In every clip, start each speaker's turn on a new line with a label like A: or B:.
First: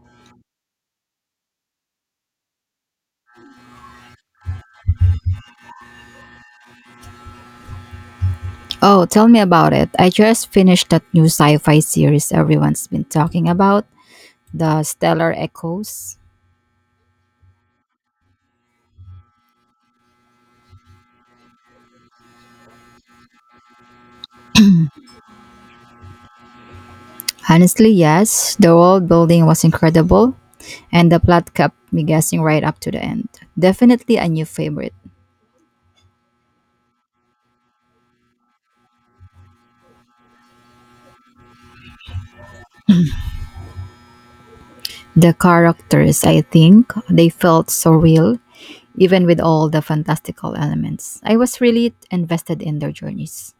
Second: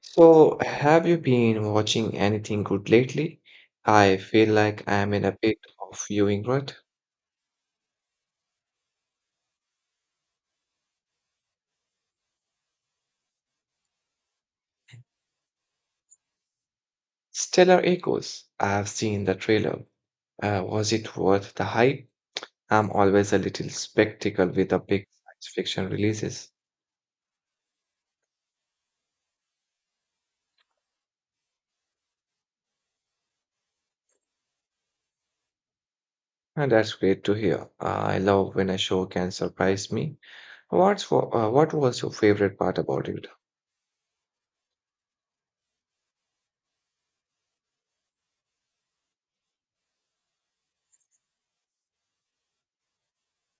A: So, have you been watching anything good lately? I feel like I'm in a bit of viewing rut.
B: Oh, tell me about it. I just finished that new sci fi series everyone's been talking about, The Stellar Echoes.
A: Stellar Echoes. I've seen the trailer. Was it worth the hype? I'm always a little skeptical with the big science fiction releases.
B: Honestly, yes, the world building was incredible, and the plot kept me guessing right up to the end. Definitely a new favorite.
A: And That's great to hear. I love when a show can surprise me. What was your favorite part about it?
B: The characters, I think, they felt so real, even with all the fantastical elements. I was really invested in their journeys.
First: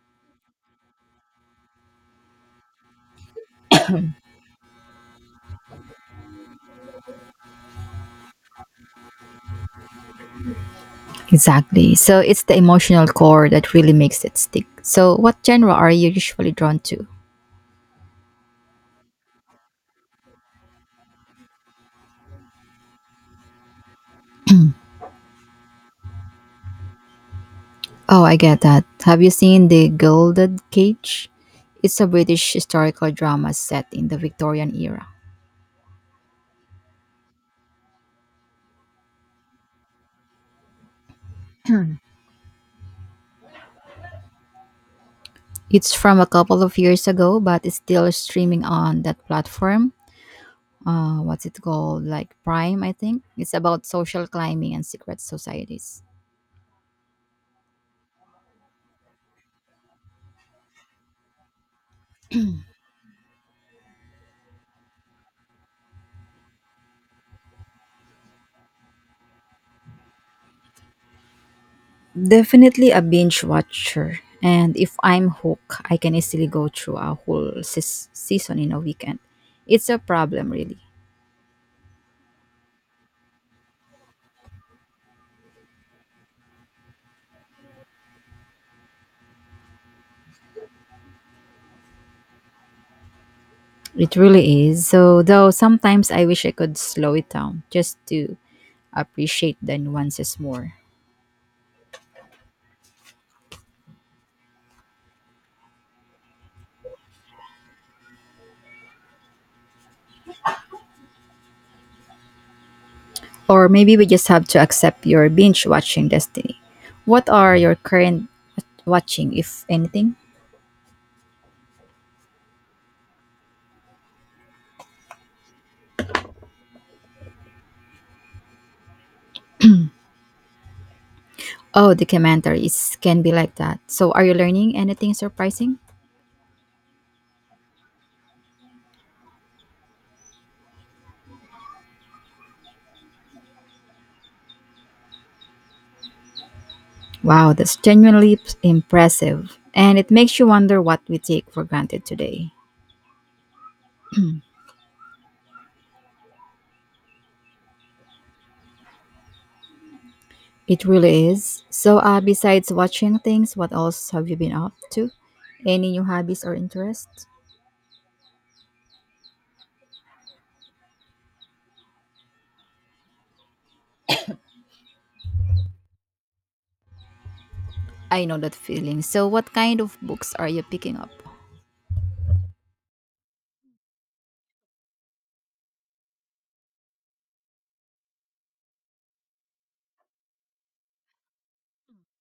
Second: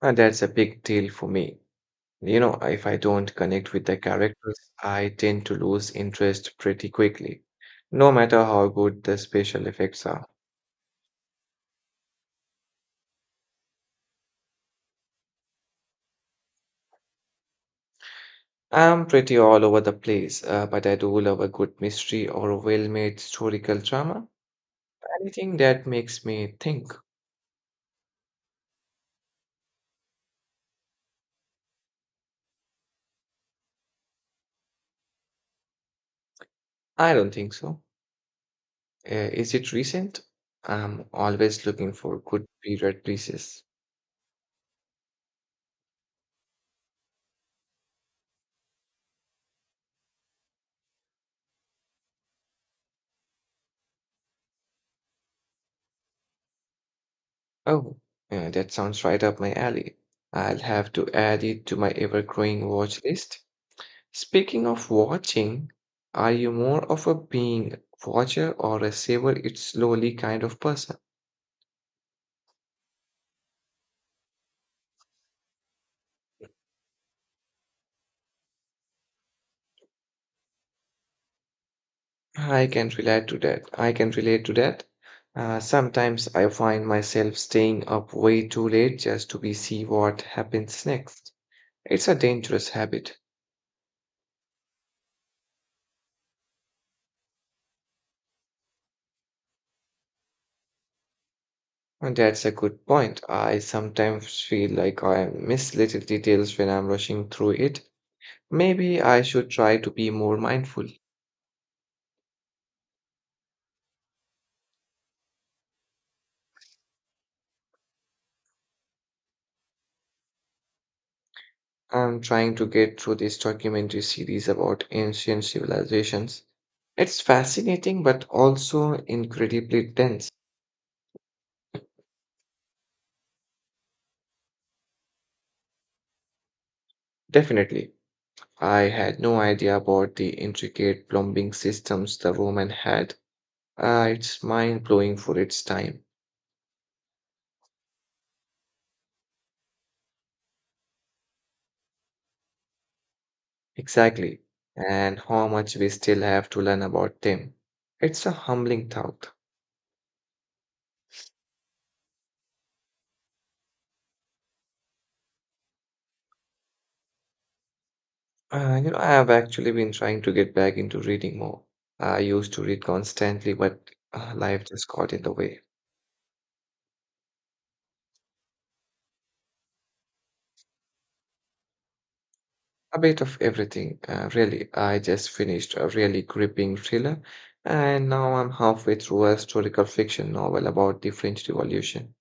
A: And That's a big deal for me. You know, if I don't connect with the characters, I tend to lose interest pretty quickly, no matter how good the special effects are.
B: Exactly. So it's the emotional core that really makes it stick. So, what genre are you usually drawn to?
A: I'm pretty all over the place, but I do love a good mystery or a well-made historical drama. Anything that makes me think.
B: Oh, I get that. Have you seen The Gilded Cage? It's a British historical drama set in the Victorian era.
A: I don't think so. Is it recent? I'm always looking for good period pieces.
B: It's from a couple of years ago, but it's still streaming on that platform. What's it called? Like Prime, I think. It's about social climbing and secret societies.
A: Oh, yeah, that sounds right up my alley. I'll have to add it to my ever-growing watch list. Speaking of watching, are you more of a being watcher or a savor it slowly kind of person?
B: Definitely a binge watcher. And if I'm hooked, I can easily go through a whole season in a weekend. It's a problem, really.
A: I can relate to that. Sometimes I find myself staying up way too late just to be see what happens next. It's a dangerous habit.
B: It really is. So, though sometimes I wish I could slow it down just to appreciate the nuances more.
A: And That's a good point. I sometimes feel like I miss little details when I'm rushing through it. Maybe I should try to be more mindful.
B: Or maybe we just have to accept your binge watching destiny. What are your current watching, if anything?
A: I'm trying to get through this documentary series about ancient civilizations. It's fascinating but also incredibly dense.
B: Oh, documentaries can be like that. So, are you learning anything surprising?
A: Definitely. I had no idea about the intricate plumbing systems the woman had. It's mind blowing for its time.
B: Wow, that's genuinely impressive. And it makes you wonder what we take for granted today.
A: Exactly. And how much we still have to learn about them. It's a humbling thought.
B: It really is. So, besides watching things, what else have you been up to? Any new hobbies or interests?
A: I have actually been trying to get back into reading more. I used to read constantly, but life just got in the way.
B: I know that feeling. So, what kind of books are you picking up?
A: A bit of everything, really. I just finished a really gripping thriller, and now I'm halfway through a historical fiction novel about the French Revolution.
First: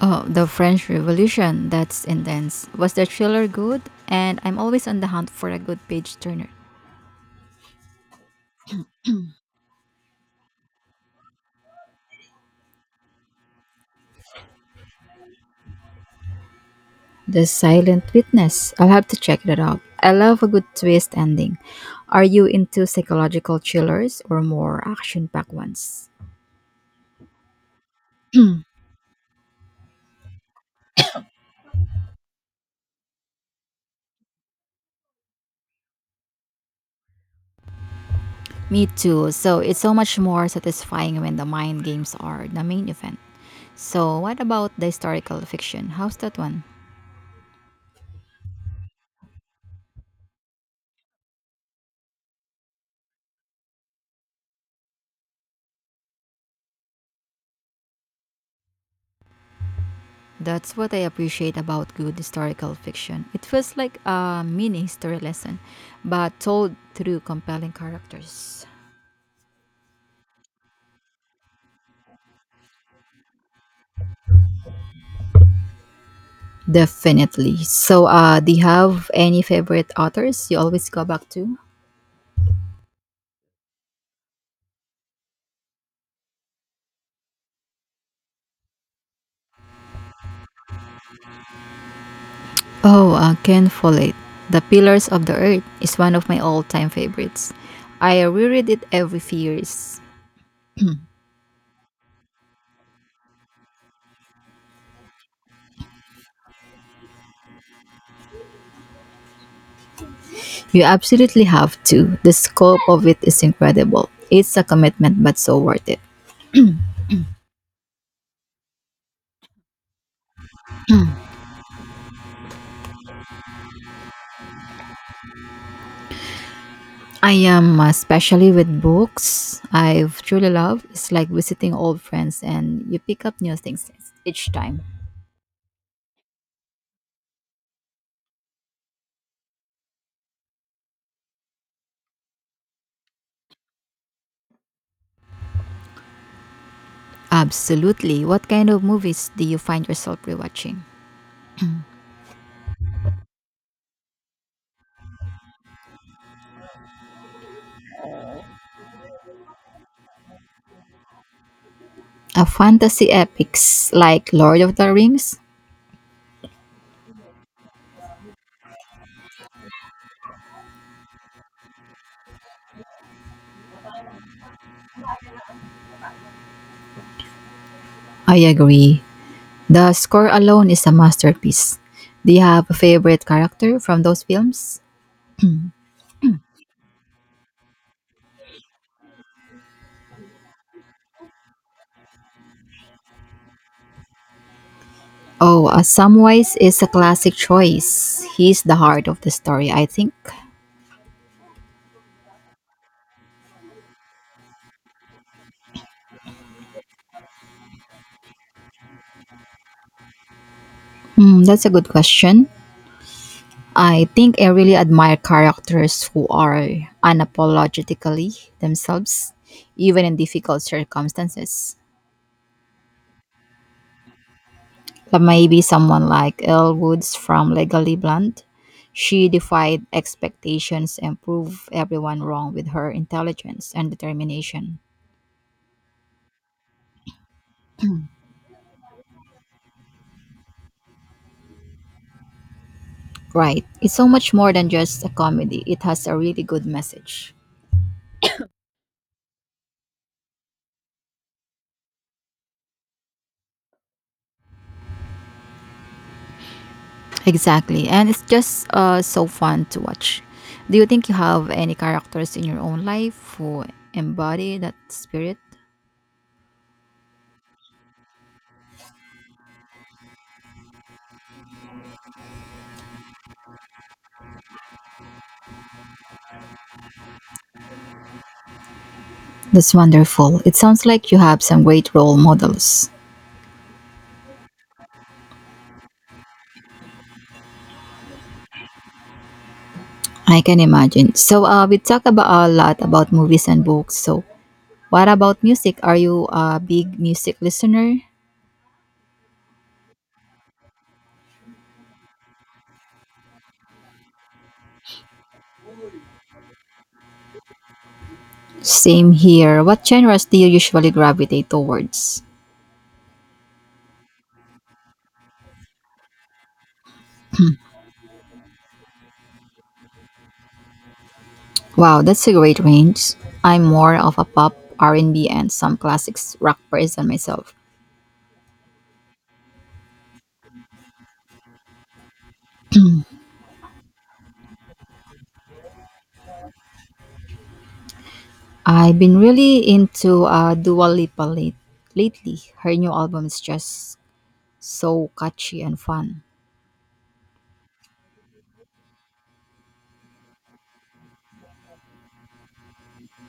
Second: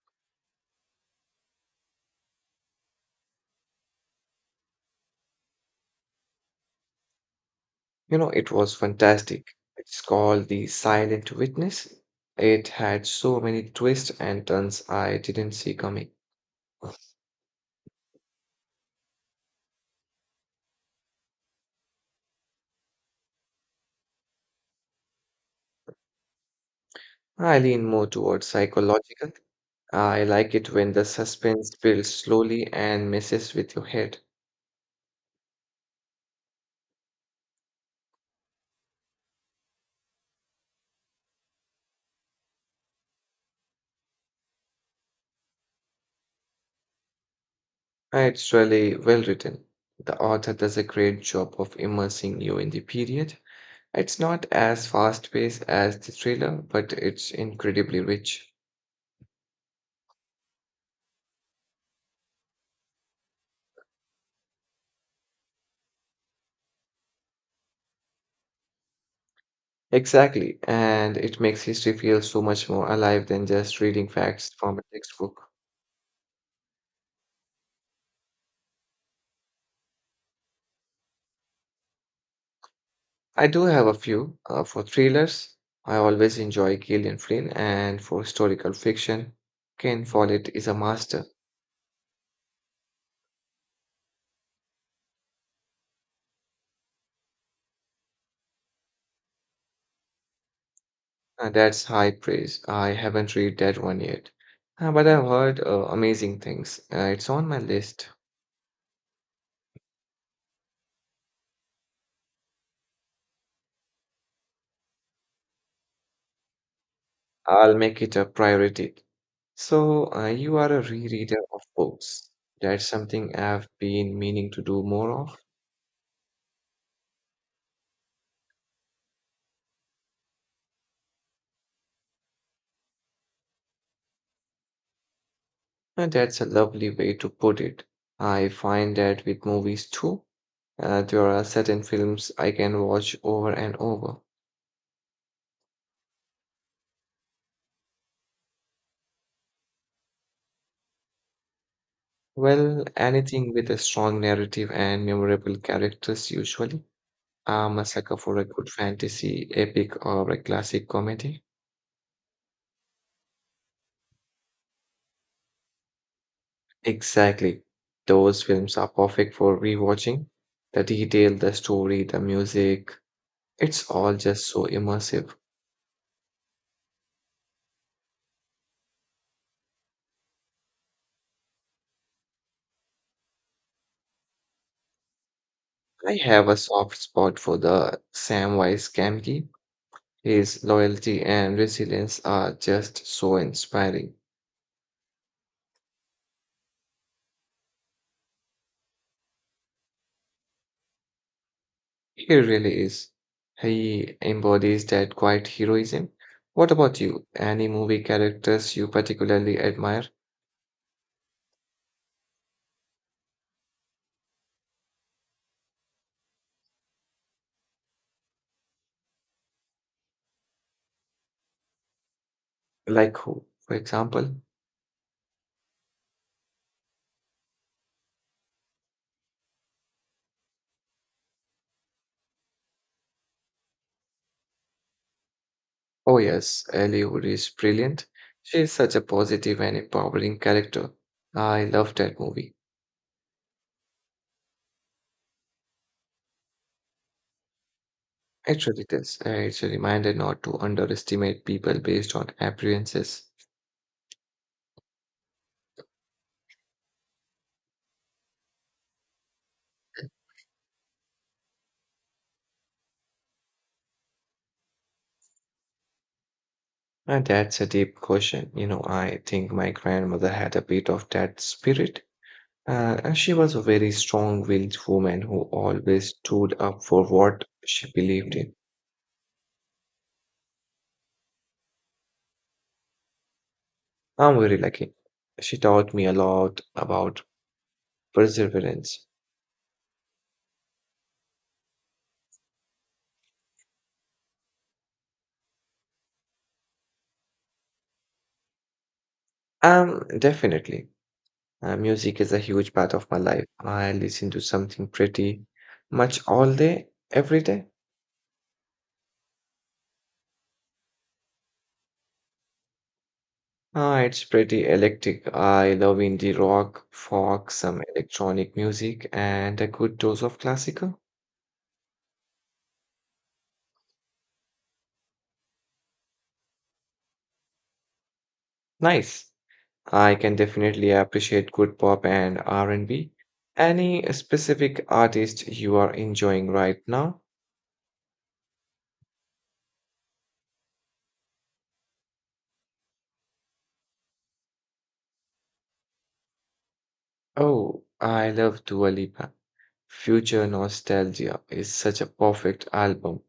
B: Oh, The French Revolution. That's intense. Was the thriller good? And I'm always on the hunt for a good page turner.
A: You know, it was fantastic. It's called The Silent Witness. It had so many twists and turns I didn't see coming.
B: The Silent Witness. I'll have to check that out. I love a good twist ending. Are you into psychological thrillers or more action packed ones?
A: I lean more towards psychological. I like it when the suspense builds slowly and messes with your head.
B: Me too. So it's so much more satisfying when the mind games are the main event. So what about the historical fiction? How's that one?
A: It's really well written. The author does a great job of immersing you in the period. It's not as fast-paced as the thriller, but it's incredibly rich.
B: That's what I appreciate about good historical fiction. It feels like a mini history lesson, but told through compelling characters.
A: Exactly, and it makes history feel so much more alive than just reading facts from a textbook.
B: Definitely. So, do you have any favorite authors you always go back to?
A: I do have a few for thrillers. I always enjoy Gillian Flynn, and for historical fiction, Ken Follett is a master.
B: Oh, Ken Follett. The Pillars of the Earth is one of my all-time favorites. I reread it every few years.
A: That's high praise. I haven't read that one yet, but I've heard amazing things. It's on my list.
B: You absolutely have to. The scope of it is incredible. It's a commitment, but so worth it.
A: I'll make it a priority. So, you are a rereader of books. That's something I've been meaning to do more of.
B: I am, especially with books I've truly loved. It's like visiting old friends and you pick up new things each time.
A: And That's a lovely way to put it. I find that with movies too, there are certain films I can watch over and over.
B: Absolutely. What kind of movies do you find yourself rewatching?
A: Well, anything with a strong narrative and memorable characters usually. I'm a sucker for a good fantasy, epic, or a classic comedy.
B: A fantasy epics like Lord of the Rings?
A: Exactly. Those films are perfect for rewatching. The detail, the story, the music, it's all just so immersive.
B: I agree. The score alone is a masterpiece. Do you have a favorite character from those films?
A: I have a soft spot for the Samwise Gamgee. His loyalty and resilience are just so inspiring.
B: Oh, Samwise is a classic choice. He's the heart of the story, I think.
A: He really is. He embodies that quiet heroism. What about you? Any movie characters you particularly admire?
B: Hmm, that's a good question. I think I really admire characters who are unapologetically themselves, even in difficult circumstances.
A: Like who, for example?
B: Like maybe someone like Elle Woods from Legally Blonde. She defied expectations and proved everyone wrong with her intelligence and determination.
A: Oh yes, Ellie Wood is brilliant. She is such a positive and empowering character. I love that movie.
B: Right. It's so much more than just a comedy. It has a really good message.
A: Actually, this it's a reminder not to underestimate people based on appearances.
B: Exactly. And it's just so fun to watch. Do you think you have any characters in your own life who embody that spirit?
A: And That's a deep question. You know, I think my grandmother had a bit of that spirit. And she was a very strong-willed woman who always stood up for what she believed in.
B: That's wonderful. It sounds like you have some great role models.
A: I'm very lucky. She taught me a lot about perseverance.
B: I can imagine. So we talk about a lot about movies and books. So what about music? Are you a big music listener?
A: Definitely. Music is a huge part of my life. I listen to something pretty much all day, every day.
B: Same here. What genres do you usually gravitate towards?
A: Ah, it's pretty electric. I love indie rock, folk, some electronic music, and a good dose of classical.
B: Wow, that's a great range. I'm more of a pop, R&B, and B, and some classics rock person myself.
A: Nice. I can definitely appreciate good pop and R&B. Any specific artist you are enjoying right now?
B: I've been really into lately. Her new album is just so catchy and fun.
A: Oh, I love Dua Lipa. Future Nostalgia is such a perfect album.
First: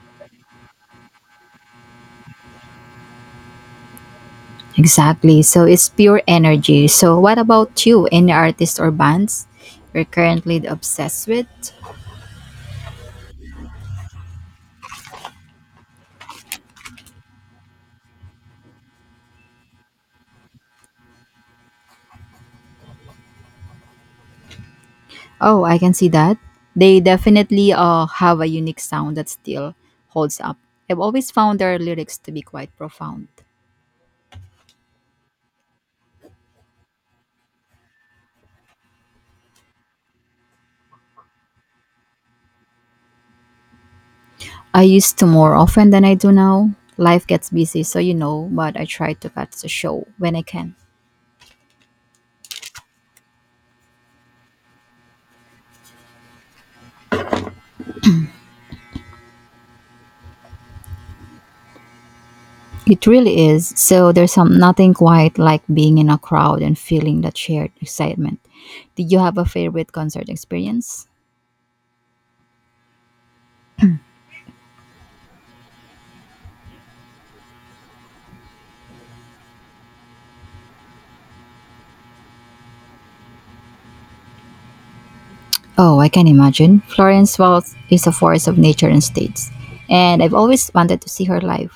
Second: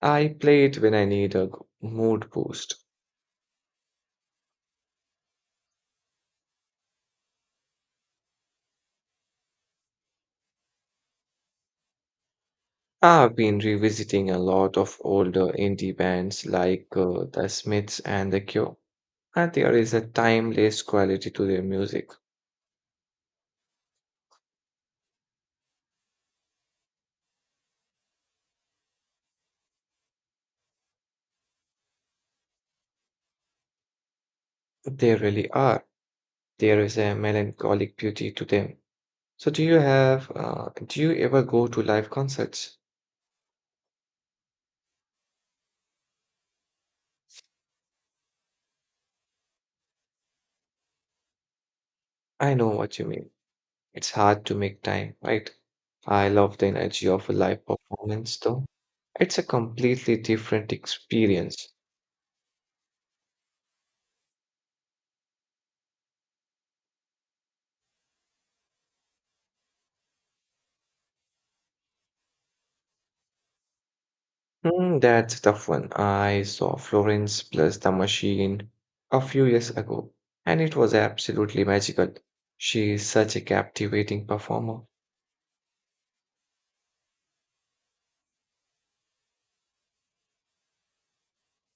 A: I play it when I need a mood boost.
B: Exactly. So it's pure energy. So what about you? Any artists or bands you're currently obsessed with?
A: I've been revisiting a lot of older indie bands like The Smiths and The Cure, and there is a timeless quality to their music.
B: Oh, I can see that. They definitely have a unique sound that still holds up. I've always found their lyrics to be quite profound.
A: They really are. There is a melancholic beauty to them. So, do you ever go to live concerts?
B: I used to more often than I do now. Life gets busy, so you know, but I try to catch the show when I can.
A: I know what you mean. It's hard to make time, right? I love the energy of a live performance, though. It's a completely different experience.
B: It really is. So there's some nothing quite like being in a crowd and feeling that shared excitement. Did you have a favorite concert experience?
A: Hmm, that's a tough one. I saw Florence plus the Machine a few years ago, and it was absolutely magical. She is such a captivating performer.
B: Oh, I can imagine. Florence Welch is a force of nature and states, and I've always wanted to see her live.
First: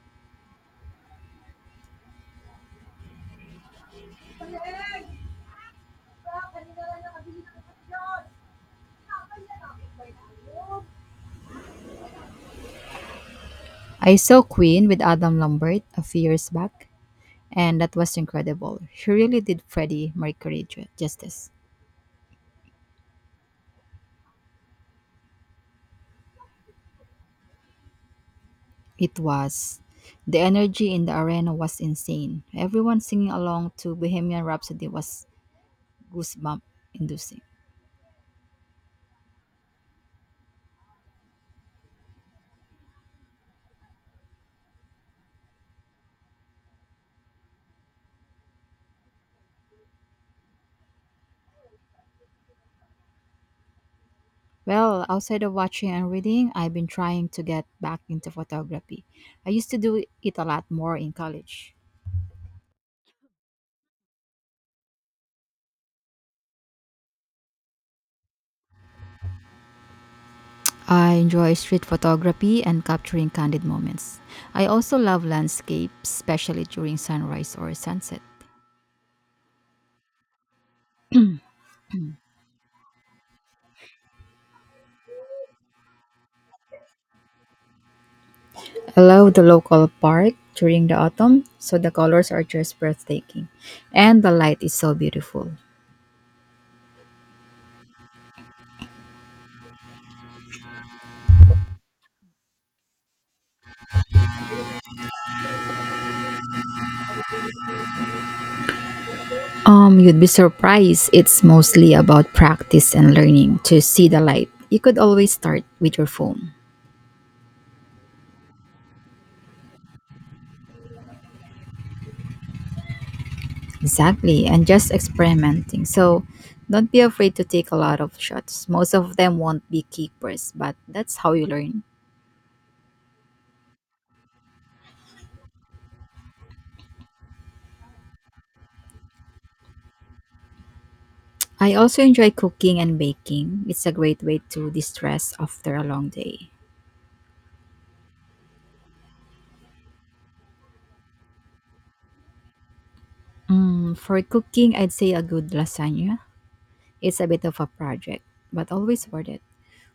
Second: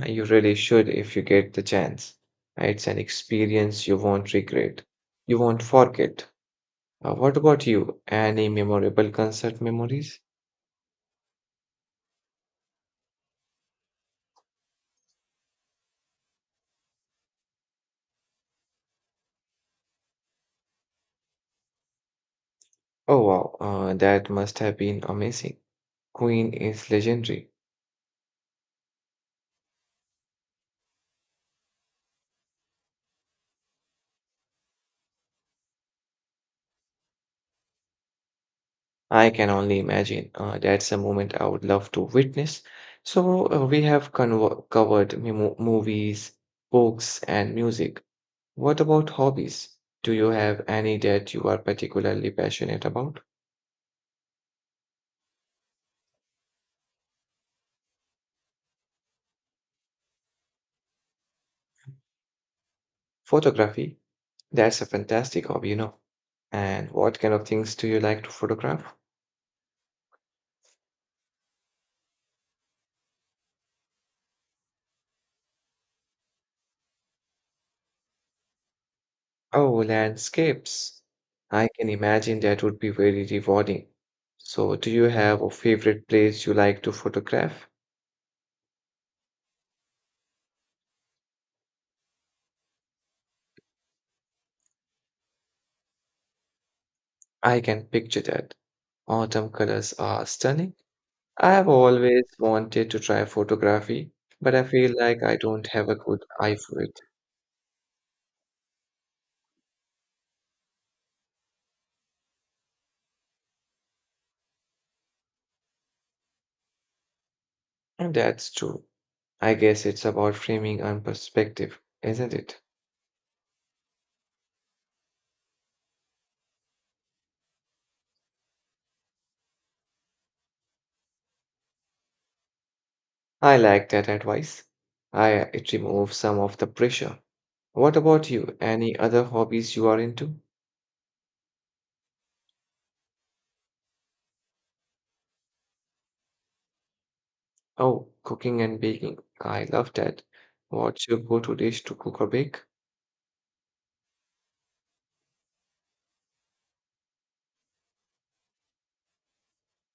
A: You really should if you get the chance. It's an experience you won't regret. You won't forget. What about you? Any memorable concert memories?
B: I saw Queen with Adam Lambert a few years back, and that was incredible. She really did Freddie Mercury justice.
A: Oh wow, that must have been amazing. Queen is legendary.
B: It was. The energy in the arena was insane. Everyone singing along to Bohemian Rhapsody was goosebump inducing.
A: I can only imagine. That's a moment I would love to witness. So, we have covered movies, books, and music. What about hobbies? Do you have any that you are particularly passionate about?
B: Well, outside of watching and reading, I've been trying to get back into photography. I used to do it a lot more in college.
A: Photography, that's a fantastic hobby, you know. And what kind of things do you like to photograph?
B: I enjoy street photography and capturing candid moments. I also love landscapes, especially during sunrise or sunset.
A: Oh, landscapes. I can imagine that would be very rewarding. So, do you have a favorite place you like to photograph?
B: I love the local park during the autumn, so the colors are just breathtaking and the light is so beautiful.
A: I can picture that. Autumn colors are stunning. I have always wanted to try photography, but I feel like I don't have a good eye for it.
B: You'd be surprised. It's mostly about practice and learning to see the light. You could always start with your phone.
A: And That's true. I guess it's about framing and perspective, isn't it?
B: Exactly, and just experimenting. So don't be afraid to take a lot of shots. Most of them won't be keepers, but that's how you learn.
A: I like that advice. I It removes some of the pressure. What about you? Any other hobbies you are into?
B: I also enjoy cooking and baking. It's a great way to distress after a long day.
A: Oh, cooking and baking. I love that. What's your go-to dish to cook or bake?
B: Mm, for cooking, I'd say a good lasagna. It's a bit of a project, but always worth it.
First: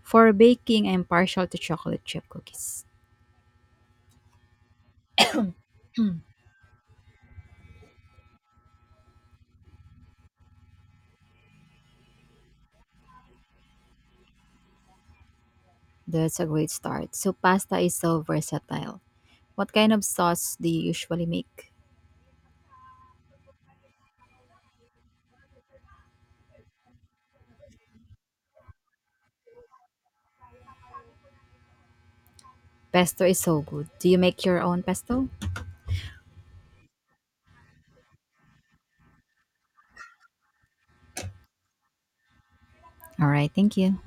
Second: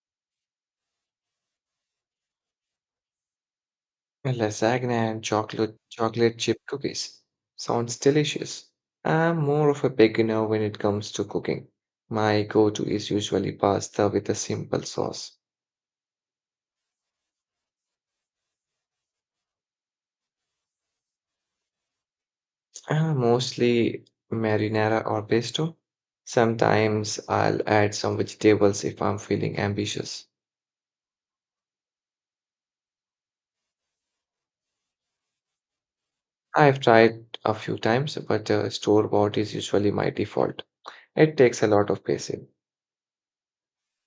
B: For baking, I'm partial to chocolate chip cookies.
A: Lasagna and chocolate chip cookies. Sounds delicious. I'm more of a beginner when it comes to cooking. My go-to is usually pasta with a simple sauce,
B: That's a great start. So pasta is so versatile. What kind of sauce do you usually make?
A: mostly marinara or pesto. Sometimes I'll add some vegetables if I'm feeling ambitious.
B: Pesto is so good. Do you make your own pesto?
A: I've tried a few times, but store-bought is usually my default. It takes a lot of patience.
B: All right, thank you.